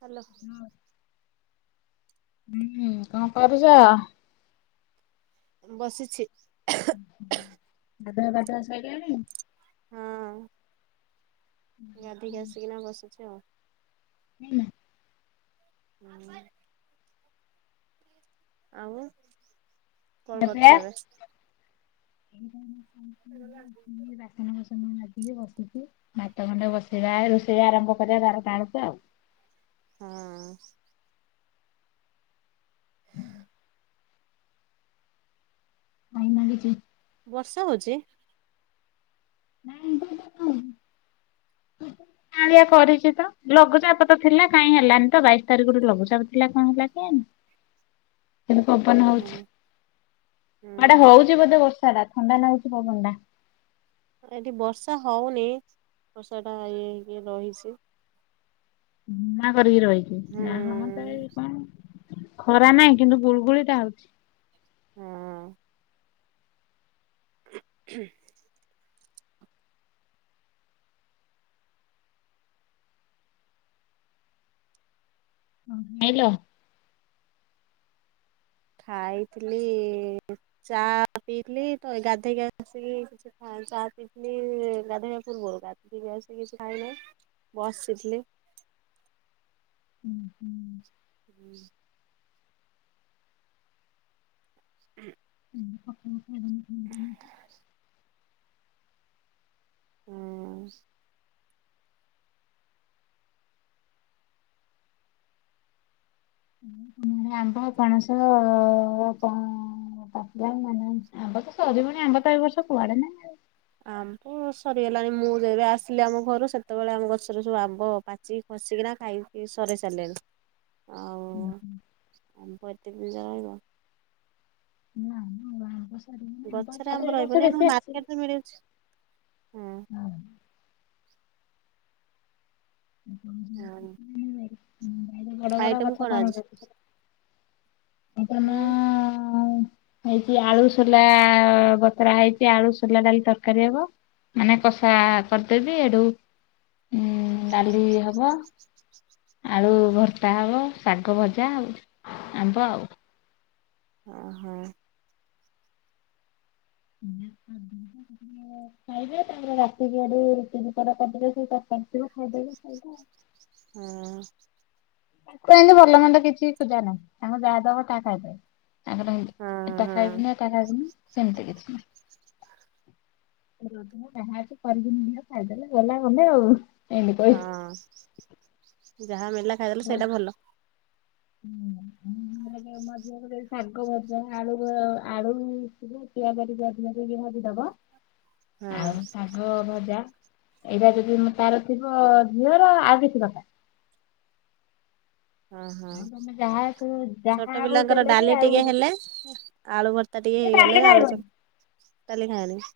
Hello. ହୁଁ କଣ କରୁଛ। ବସିଛି। ଗାଧୁଆ ପାଧୁଆ ସଇଲାଣି। ହଁ ଗାଧେଇକି ଆସିକିନା ବସିଛି ଆଉ। ହୁଁ। ହୁଁ। ଆଉ ଖିଆ କଣ ପିଆ? କରୁଛ ଏବେ? [inaudible] ବାସନ ଫାସନ୍ ମା ଚୁଲି ବସିଛି ଭାତ ଗଣ୍ଡେ ବସେଇବା ରୋଷେଇ ଆରମ୍ଭ କରିବା ବାର ଟା ବେଳକୁ ଆଉ। ହଁ। ହୁଁ। [unintelligible] ବର୍ଷା ହଉଚି? ନାଇ [unintelligible] କାଉଁଳିଆ କରିଚି ତ ଲଘୁଚାପ ତ ଥିଲା କାଇଁ ହେଲାନି ତ ବାଇଶି ତାରିଖ ରୁ ଲଘୁଚାପ ଥିଲା କଣ ହେଲା କେଇଆଣି। ନ୍ତୁ ପବନ ହୁଁ ହଉଛି ହୁଁ ଏଟା ହୁଁ ହଉଛି ବୋଧେ ବର୍ଷା ଟା। ଥଣ୍ଡା ନାଗୁଚି ପବନ ଟା। ଏଠି ବର୍ଷା ହଉନି ବର୍ଷା ଟା ଇଏ ହେଇକି ରହିଛି। ନା। କରିକି ରହିଚି ନା ହଅନ୍ତା ଏ ହୁଁ କଣ। ଖରା ନାହିଁ କିନ୍ତୁ ଗୁଳଗୁଳି ଟା ହଉଛି। ହଁ। ହୁଁ ହୁଁ ନେଇଲ। ଖାଇଥିଲି ଚା ପିଇଥିଲି ତ ଗାଧେଇକି ଆସିକି କିଛି ଖାଇ ଚା ପିଇଥିଲି ଗାଧେଇବା ପୂର୍ବରୁ ଗାଧେଇକି ଆସିକି କିଛି ଖାଇନାହିଁ ବସିଥିଲି। ହୁଁ ହୁଁ। ହୁଁ। [unintelligible] ହଁ। ଆମ୍ବ ପଣସ କଣ ପାଚିଲାଣି ନା ନାଇ ଆମ୍ବ ତ ସରିିବଣି ଆମ୍ବ ତ ଏ ବର୍ଷ କୁଆଡେ ନାହିଁ ଆଉ। ଆମ୍ବ ସରିଗଲାଣି ମୁଁ ଯେବେ ଆସିଲି ଆମ ଘରୁ ସେତେବେଳେ ଆମ ଗଛରେ ସବୁ ଆମ୍ବ ପାଚିକି ଖସିକିନା ଖାଇକି ସରେଇ ସାରିଲେଣି ଆଉ ଆମ୍ବ ଏତେ ଦିନ ରହିବ। ନା ମ ଆମ୍ବ ସରିବଣି ଆମ୍ବ ଗଛରେ ତାପରେ ଆମ୍ୱ ଏ ବର୍ଷ ରହିବନି ଆମ ବେଶୀ ଆସିନି। ମାର୍କେଟରେ ମିଳୁଛି ହଁ। ହଁ। ହୁଁ। ବଡ ବଡ ଆଇଟମ କଥା କଣ? ଆଜି [unintelligible] ନା ହୁଁ ହେଇଛି ଆଳୁ ସୋଲା ବତୁରା ହେଇଚି ଆଳୁ ସୋଲା ଡାଲି ତରକାରୀ ହବ ମାନେ କଷା କରିଦେବି ଏଠୁ ଉ ଡାଲି ହବ। ଆଳୁ ଭର୍ତା ହବ ଶାଗ ଭଜା ଆଉ ଆମ୍ବ ଆଉ। ଓ ହୋ। ଖାଇବେ ତାପରେ ରାତିି ଆଡେ ରୁଟି ଦି ପଟ କରିଦେବେ ସେଇ ତରକାରୀ ଥିବ ଖାଇଦେବେ ସଇଲା। ହଁ। [unintelligible] ଭଲମନ୍ଦ କିଛି ଖୁଜା ନାହିଁ ତାଙ୍କୁ ଯାହାଦବ ତା ଖାଇଦେବେ। ତାଙ୍କର ହଁ ଏଟା ହଁ ଖାଇବିନି ଏଟା ଖାଇବିନି ସେମିତି କିଛି। ରଜରେ ଯାହା ଅଛି କରିବି [unintelligible] ଖାଇଦେଲେ ଗଲା ଗଲେ ଆଉ। ଏମିତି କହିବି। ହଁ। ଯାହା ମିଳିଲା ଖାଇଦେଲେ ହଁ ହୁଁ। ସେଇଟା ଭଲ। [unintelligible] ମୋ ଝିଅକୁ ଯଦି ଶାଗଭଜା ଆଳୁ ଭ ଆଳୁ ଟିକେ ପିଆଜ ଟିକେ ଅଧିକ ଦେଇକି ଭାଜିଦବ। ହଁ। ଏଇଟା ଯଦି ତାର ଥିବ ଝିଅର ଆଉ କିଛି ଦରକାର ନାହିଁ। ଓହୋ ସବୁ ଯାହା ଆଉ ଛୋଟପିଲାଙ୍କର ଦେଲେ ବି ଡାଲି ଆଉ ଟିକେ ହେଲେ ଆଳୁଭର୍ତ୍ତା ଟିକେ ସେ ଡାଲି ହେଲେ ଆଳୁ ଖାଇବନି ଚ ଡାଲି ଖାଇବନି।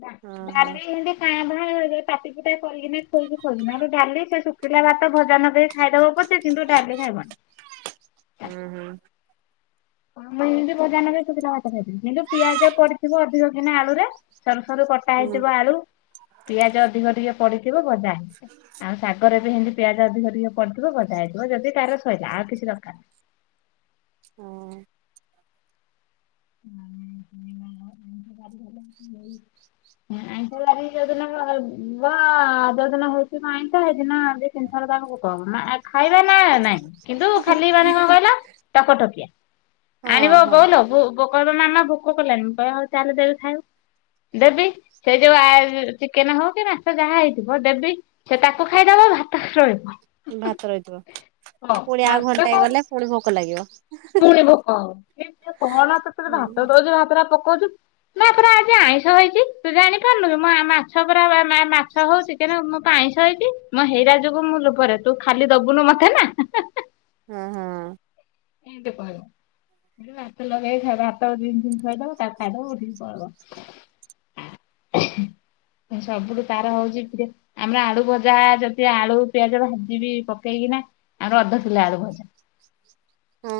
ନା ଡାଲି ହେମିତି କାଁ ଭାଁ। [unintelligible] ପାଟିପୁଟା କରିକିନା ଖୋଇକି ଖୋଇଲି ନହେଲେ ଡାଲି ସେ ଶୁଖିଲା ଭାତ ଭଜା ନଗେଇ। ଖାଇଦବ ପଛେ କିନ୍ତୁ ଡାଲି ଖାଇବନି। ହୁଁ ହୁଁ ମୁଁ ଏମିତି ଭଜା ନଗେଇ ଶୁଖିଲା ଭାତ ଖାଇପାରିବିନି କିନ୍ତୁ ପିଆଜ ପଡିଥିବ ଅଧିକକିନା ଆଳୁରେ। ସରୁ ସରୁ କଟା ହୁଁ ହେଇଥିବ ଆଳୁ ପିଆଜ ଅଧିକ ଟିକେ ପଡିଥିବ ଭଜା। ଆଉ ଶାଗରେ। ହେମିତି ପିଆଜ ଅଧିକ ଟିକେ ପଡ଼ିଥିବ ଭଜା ହେଇଥିବ ଯଦି କାହାର ସଇଲା ଆଉ କିଛି ଦରକାର ନା। ହଁ। ଆଇଁଶ ବାରି ଯୋଉ ଦିନ ହବ ଯୋଉ ଦିନ ହେଇିଥିବ ଆଇଁଶ ହେଇଦିନ ଦି ତିନି ଥର ତାଙ୍କୁ ଭୋକ ହବ ଆ। ଖାଇବା ନା ନାଇଁ କିନ୍ତୁ ଖାଲି ମାନେ କଣ କହିଲା ଟକଟକିଆ ହଁ ଆଣିବ ବୋଉଲୋ ହଁ ବୋଉ। ପୋକନା ମାମା ଭୋକ କଲାଣିି ମୁଁ କହେ ହୋଉ ତାହେଲେ ଦେବି ଖାଇବୁ ଦେବି ସେ ଯୋଉ ଆ ଚିକେନ ହଉ କି ମାଚ ଯାହା ହେଇଥିବ ଦେବି ସେ ତାକୁ ଖାଇଦବ ଭାତ ରହିବ। ଭାତ ରହିଥିବ ହଁ ପୁଣି ଆଉ ଭାତ ଘଣ୍ଟାଏ ଖାଇବ ଗଲେ ପୁଣି ଭୋକ ଲାଗିବ। ପୁଣି ଭୋକ ହବ [unintelligible] କଣ ତତେତ ଭାତ ହୁଁ ଦଉଛି ଭାତଟା ପ କହୁଛୁ ନା ଏଥର ଆଜି ଆଇଁଷ ହେଇଛି ତୁ ଜାଣିପାରୁନୁୁ ମୁଁ ମା ମାଛ ପରା ମା ମା ମାଛ ହଉଛି ଚିକେନ ମୁଁ ପା ଆଇଁଷ ହେଇଚି ମୋ ହେଇରା ଯୋଗୁଁ ମୁଁ ଲୁଭରେ ତୁ ଖାଲି ଦବୁନୁ ମତେନା। ହୁଁ ହଁ। ଏମିତି କହିବ ଖାଲି ଭାତ ଲଗେଇ ଖାଇବ ଭାତ ଦି ଦିନ ଖାଇଦବ ତା ଖାଇଦବ ଉଠିକି ପଳବ ଆ ସବୁଠୁ ତାର ହଉଛି ଯେ ଆମର ଆଳୁ ଭଜା ଯଦି ଆଳୁ ପିଆଜ ଭାଜିିବି ପକେଇକିନା ଆମର ଅଧ କିଲୋ ଆଳୁଭଜା।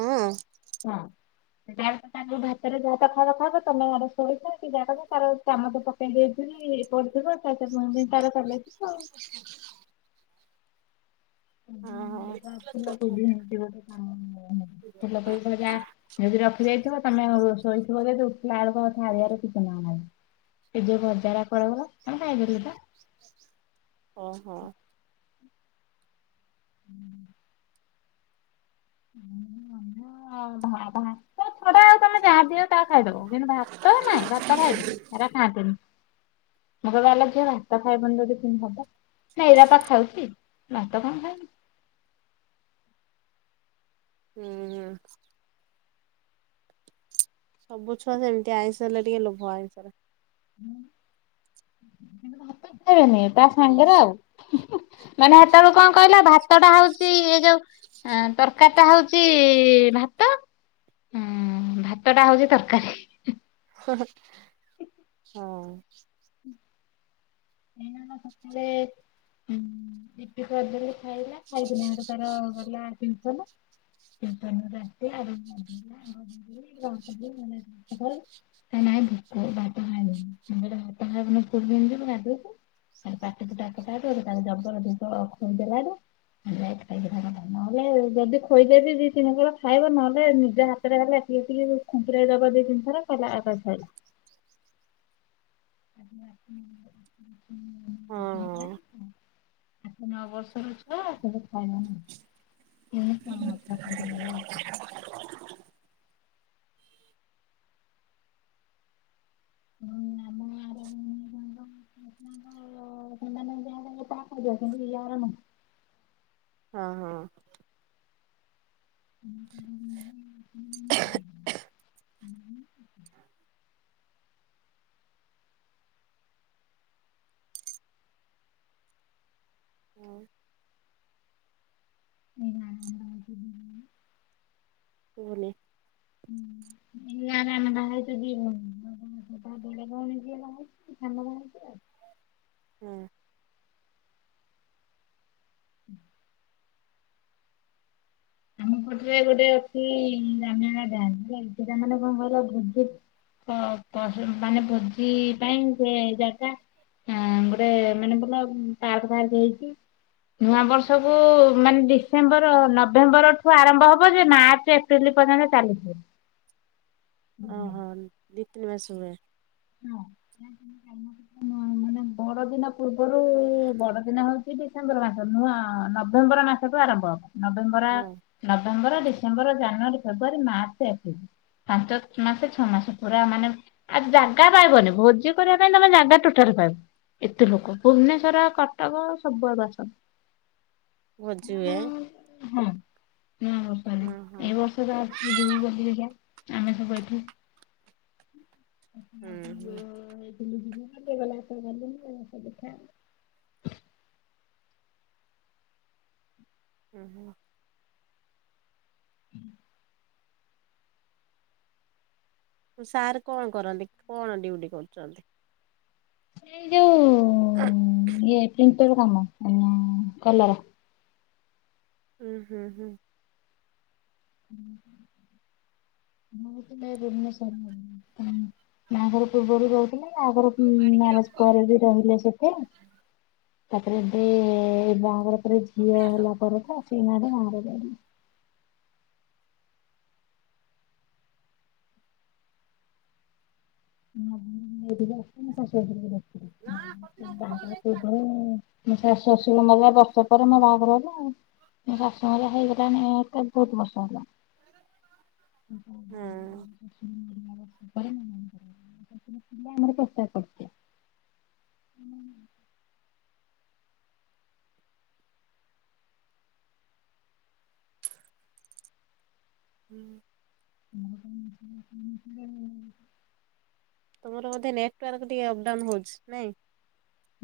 ହଁ ହଁ। ଯାହାତ [unintelligible] ଭାତରେ ଯାହାତ ଖାଇବା ଖାଇବ ତମେ ଆର ଶୋଇଥ କି ଯାହା କରିବ ତାର ଚାମଚ ପକେଇ ଦେଇଥିବ ଏ କରିଥିବ। [unintelligible] ବି ତାରା ଚଲେଇ ଥିବ। ହଁ [unintelligible] ବା ଫୁଲକୋବି ହେତି ଗୋଟେ କଣ ଫୁଲକୋବି ଭଯା ଯଦି ରଖି ଦେଇଥିବ। ତମେ ଆଉ ଶୋଇଥିବ ଯଦି ଉଠିଲା ବେଳକୁ ଆଉ ଥାଳିଆରେ କିଛି ନା ନାହିଁ। ହେ ଯୋଉ ଭଜାରା କୁଆଡ଼େ ଗଲା? ଆମେ ଖାଇପାରିବୁ ତ? ଓହୋ। ହୁଁ ମନ ଆଉ ଭା ଭା ଛଡା ଆଉ ତମେ ଯାହା ଦିଅ ତାହା ଖାଇଦବ କିନ୍ତୁ ଭାତ ନାଇଁ ଭାତ ଖାଇଦେନି ସେଟା ଖାଆନ୍ତିନି। ମୁଁ କହିଲୀ ଆଲୋ ଝିଅ ଭାତ ଖାଇବୁନି ଯଦି କେମିତି ହବନ? ନା ଏଇରା ପା ଖାଉଛି ଭାତ କଣ ଖାଇବି। ହୁଁ ହ। ସବୁ ଛୁଆ ସେମିତି ଆଇଁଷ ହେଲେ ଟିକେ ଲୋଭ ଆଇଁଷରେ ହଁ ହାତ [unintelligible] ତା ହୁଁ ସାଙ୍ଗରେ ଆଉ ମାନେ ସେତେବେଳୁ କଣ କହିଲା ଭ ଭାତ ଟା ହଉଛି ଏ ଯୋଉ ତରକାରୀ ଟା ହଉଛି ଭାତ ଉ ଭାତ ଟା ହଉଛି ତରକାରୀ। ହଁ। କ ସକାଳେ ଉ ଇପି କରିଦେଲି ଖାଇଲା ଖାଇକିନ ହେଟୁ ତାର ଗଲା ଟିଉସନ। ଟିଉସନ୍ ରୁ ଆସିଲା ହାତ ଗୋଡ଼ ଧୋଇଲା। ନାହିଁ ଭୋକ ଭାତ ଖାଇ ଭାତ ଖାଇବା। ପାଟିକୁ ତାକୁଟା ଜବର ଦି ଖୋଇଦେଲାରୁୁ ଯାଇ ଖ ନହେଲେ ଯଦି ଖୋଇଦେବି ଦି ତିନି କଳ ଖାଇବ ନହେଲେ ନିଜେ ହାତରେ ହେଲେ ଖାଲି ଟିକେ ଖୁମ୍ପୁରେଇ ଦବ ଦି ତିନିଥର ସଲା ତାର ସାରିଲା। ଆଜ୍ ହ ହ ହଁ ହ ଆସ ନଅ ବର୍ଷରୁ ଛୁଆ ସେବେ ଖାଇବା ନା [inaudible] ହୁଁ ଆମ ଗାଁରେ ଭଉଣି ମାନଙ୍କ ପିଲାମାନେ ତ [unintelligible] ମୋ ପିଲାରା ନୁହଁ। ହଁ ହଁ। ହ ହ ହ ହ ହ। ହଁ। ଏଇଁ ନା [unintelligible] ଶୁଭୁନି ଏଇ ଗାଁ ରେ ଆମେ ବାହାହେଇଛୁ ଦି ଭଉଣୀ [unintelligible] ତା ବଡ଼ ଭଉଣୀ ଯିଏ ବାହା ହେଇଚି ଆଉ ସାନ ବାହାହେଇଚି ଆଉ। ହୁଁ। ହୁଁ। ଆମ ପାଟରେ ଗୋଟେ ଅଛି ରେମହଲ ଡ୍ୟାମ ହେଲାକି ସେଟା ମାନେ କଣ କହିଲ ଭଲ ଭୋଜି ମାନେ ଭୋଜି ପାଇଁ ସେ ଜାଗା ଗୋଟେ ମାନେ ଭଲ ପା ଫାର୍ ହେଇଛି ନୂଆ ବର୍ଷକୁ ମାନେ ଡିସେମ୍ବର ନ ନଭେମ୍ବର ଠୁ ଆରମ୍ଭ ହବ ଯେ ମାର୍ଚ୍ଚ ଏପ୍ରିଲ ପର୍ଯ୍ୟନ୍ତ ଚାଲିଥିବ। ହୁଁ। ଓହୋ ଦି ତିନ୍ ମାସ ଭଳିଆ। ହଁ ମାନେ ବଡ ଦିନ ପୂର୍ବରୁ ବଡ ଦିନ ହଉଛି ଡିସେମ୍ବର ମାସ ନୂଆ ନଭେମ୍ବର ମାସ ତୁ ଆରମ୍ଭ ହବ। ନଭେମ୍ବର ହଁ ନଭେମ୍ବର ଡୀସ୍ ଡିସେମ୍ବର ଜାନୁଆରୀ ଫେବୃଆରୀ ମାର୍ଚ୍ଚ ଏପ୍ରିଲ୍ ପାଞ୍ଚ ମାସ ଛଅ ମାସ ପୁରା ମାନେ ଆ ଜାଗା ପାଇବନି ଭୋଜି କରିବା ପାଇଁ ତମେ ଜାଗା ଟୁଟାଲେ ପାଇବନି ଏତେ ଲୋକ ଭୁବନେଶ୍ଵର କଟକ ସବୁଆଡ ଆସନ୍ତି। ଅ ଭୋଜି ହୁଏ ହଁ [unintelligible] ଓହୋ ଏ ବର୍ଷ ତ ବାହାରିଛୁ ଯିବୁ ବୋଲି ଦେଖିଆ। ଆମେ ସବୁ ଏଠୁ ହୁଁ ହୁଁ। [inaudible] ଦେଖା। ଉ ହୁ। ହୁଁ। ସାର୍ କଣ କରନ୍ତି, କଣ ଡିଉଟି କରୁଛନ୍ତି? ସେ ଯଉ ଓ ଏ ଏଠି ଫିର୍ କାମ ଉମ୍ କଲର। ହୁଁ ହୁଁ ହୁଁ। ମୁଁ ତ ନାଇ ଭୁବନେଶ୍ୱର ରେ ଉମ୍ ବାହାଘର ପୂର୍ବରୁ ବହୁ ଥିଲେ ଆଗରୁ ଉମ୍ ମ୍ୟାରେଜ ପରେ ବି ରହିଲେ ସେଠେ। ତାପରେ ଏବେ ଏ ବାହାଘର ତାପରେ ଝିଅ ହେଲା ପରେ ତ ସେଇ ନା ରେ ମା [unintelligible] ଦେଲେ। ମୁଁ ବି ଯାଏ ମୋ ଶାଶୁ [inaudible] ଯାଏ। ବାହାଘର ପୂର୍ବ ରୁ ଉ ମୋ ଶାଶ୍ ଶଶୁର ମରିଲା ବର୍ଷ ପରେ ମୋ ବାହାଘର ହେଲା ଆଉ ମୋ ଶାଶୁ ମଲା ହେଇଗଲାଣି ଏତେ ବହୁତ ବର୍ଷ ହେଲା। ହଁ। ପରେ। [inaudible] ସେଥି ପାଇ ଆମର ପ୍ରସ୍ତାବ୍ ପଡିଛି। ହୁଁ। ହୁଁ। [inaudible] ତୁମର ବୋଧେ ନେଟୱାର୍କ ଟିକେ ଅପ୍ ଡାଉନ୍ ହଉଛି, ନାଇଁ।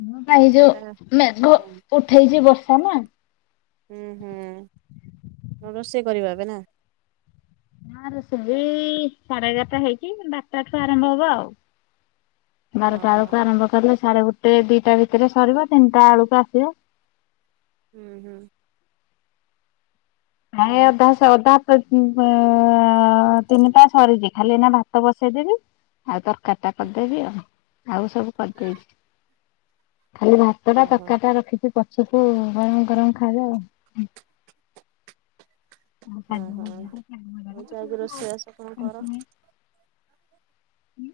ମୁଁ କାଇ ଯୋ କଥାଟା ମେଘ ଉଠେଇଛି ବସି ହେ ନା। ହୁଁ ହୁଁ ରୋଷେଇ କରିବ ଏବେ ନା। ତାହାର ସେ ଏ ସାଢେ ଏଗାରଟା ହେଇକି ବାରଟା ଠୁ ଆରମ୍ଭ ହବ ଆଉ। ହଁ ବାରଟା ହଁ ଆଳକୁ ଆରମ୍ଭ କରି ସାଢେ ଗୋଟେ ଦିଟା ଭିତରେ ସରିବ ତିନ୍ ଟା ଆଳକୁ ଆସିବ। ହୁଁ ହୁଁ। ହ ଏଁ ହଉ ଅଧା ସେ ଅଧା [unintelligible] ତିନିଟା ସରିଛି ଖାଲି ଏଇନା ଭାତ ବସେଇଦେବି ଆଉ ତରକାରୀ ଟା କରିଦେବି ଆଉ, ଆଉ ସବୁ କରିଦେଇଛି। ଖାଲି ଭାତ ଟା ଓହୋ ତରକାରିଟା ରଖିଛି କ ସବୁ ଗରମ ଗରମ ଖାଇବା ଆଉ। ହଁ ହଁ। ହଉ ଯାଇକି ରୋଷେଇବାସ କଣ କର [inaudible] ହୁଁ।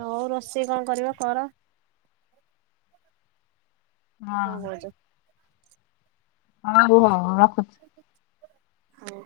ନଉ ରୋଷେଇ କଣ କରିବା କର। କଣ କହୁଛୁ? ହଁ ରୁହ। [inaudible] ହଉ।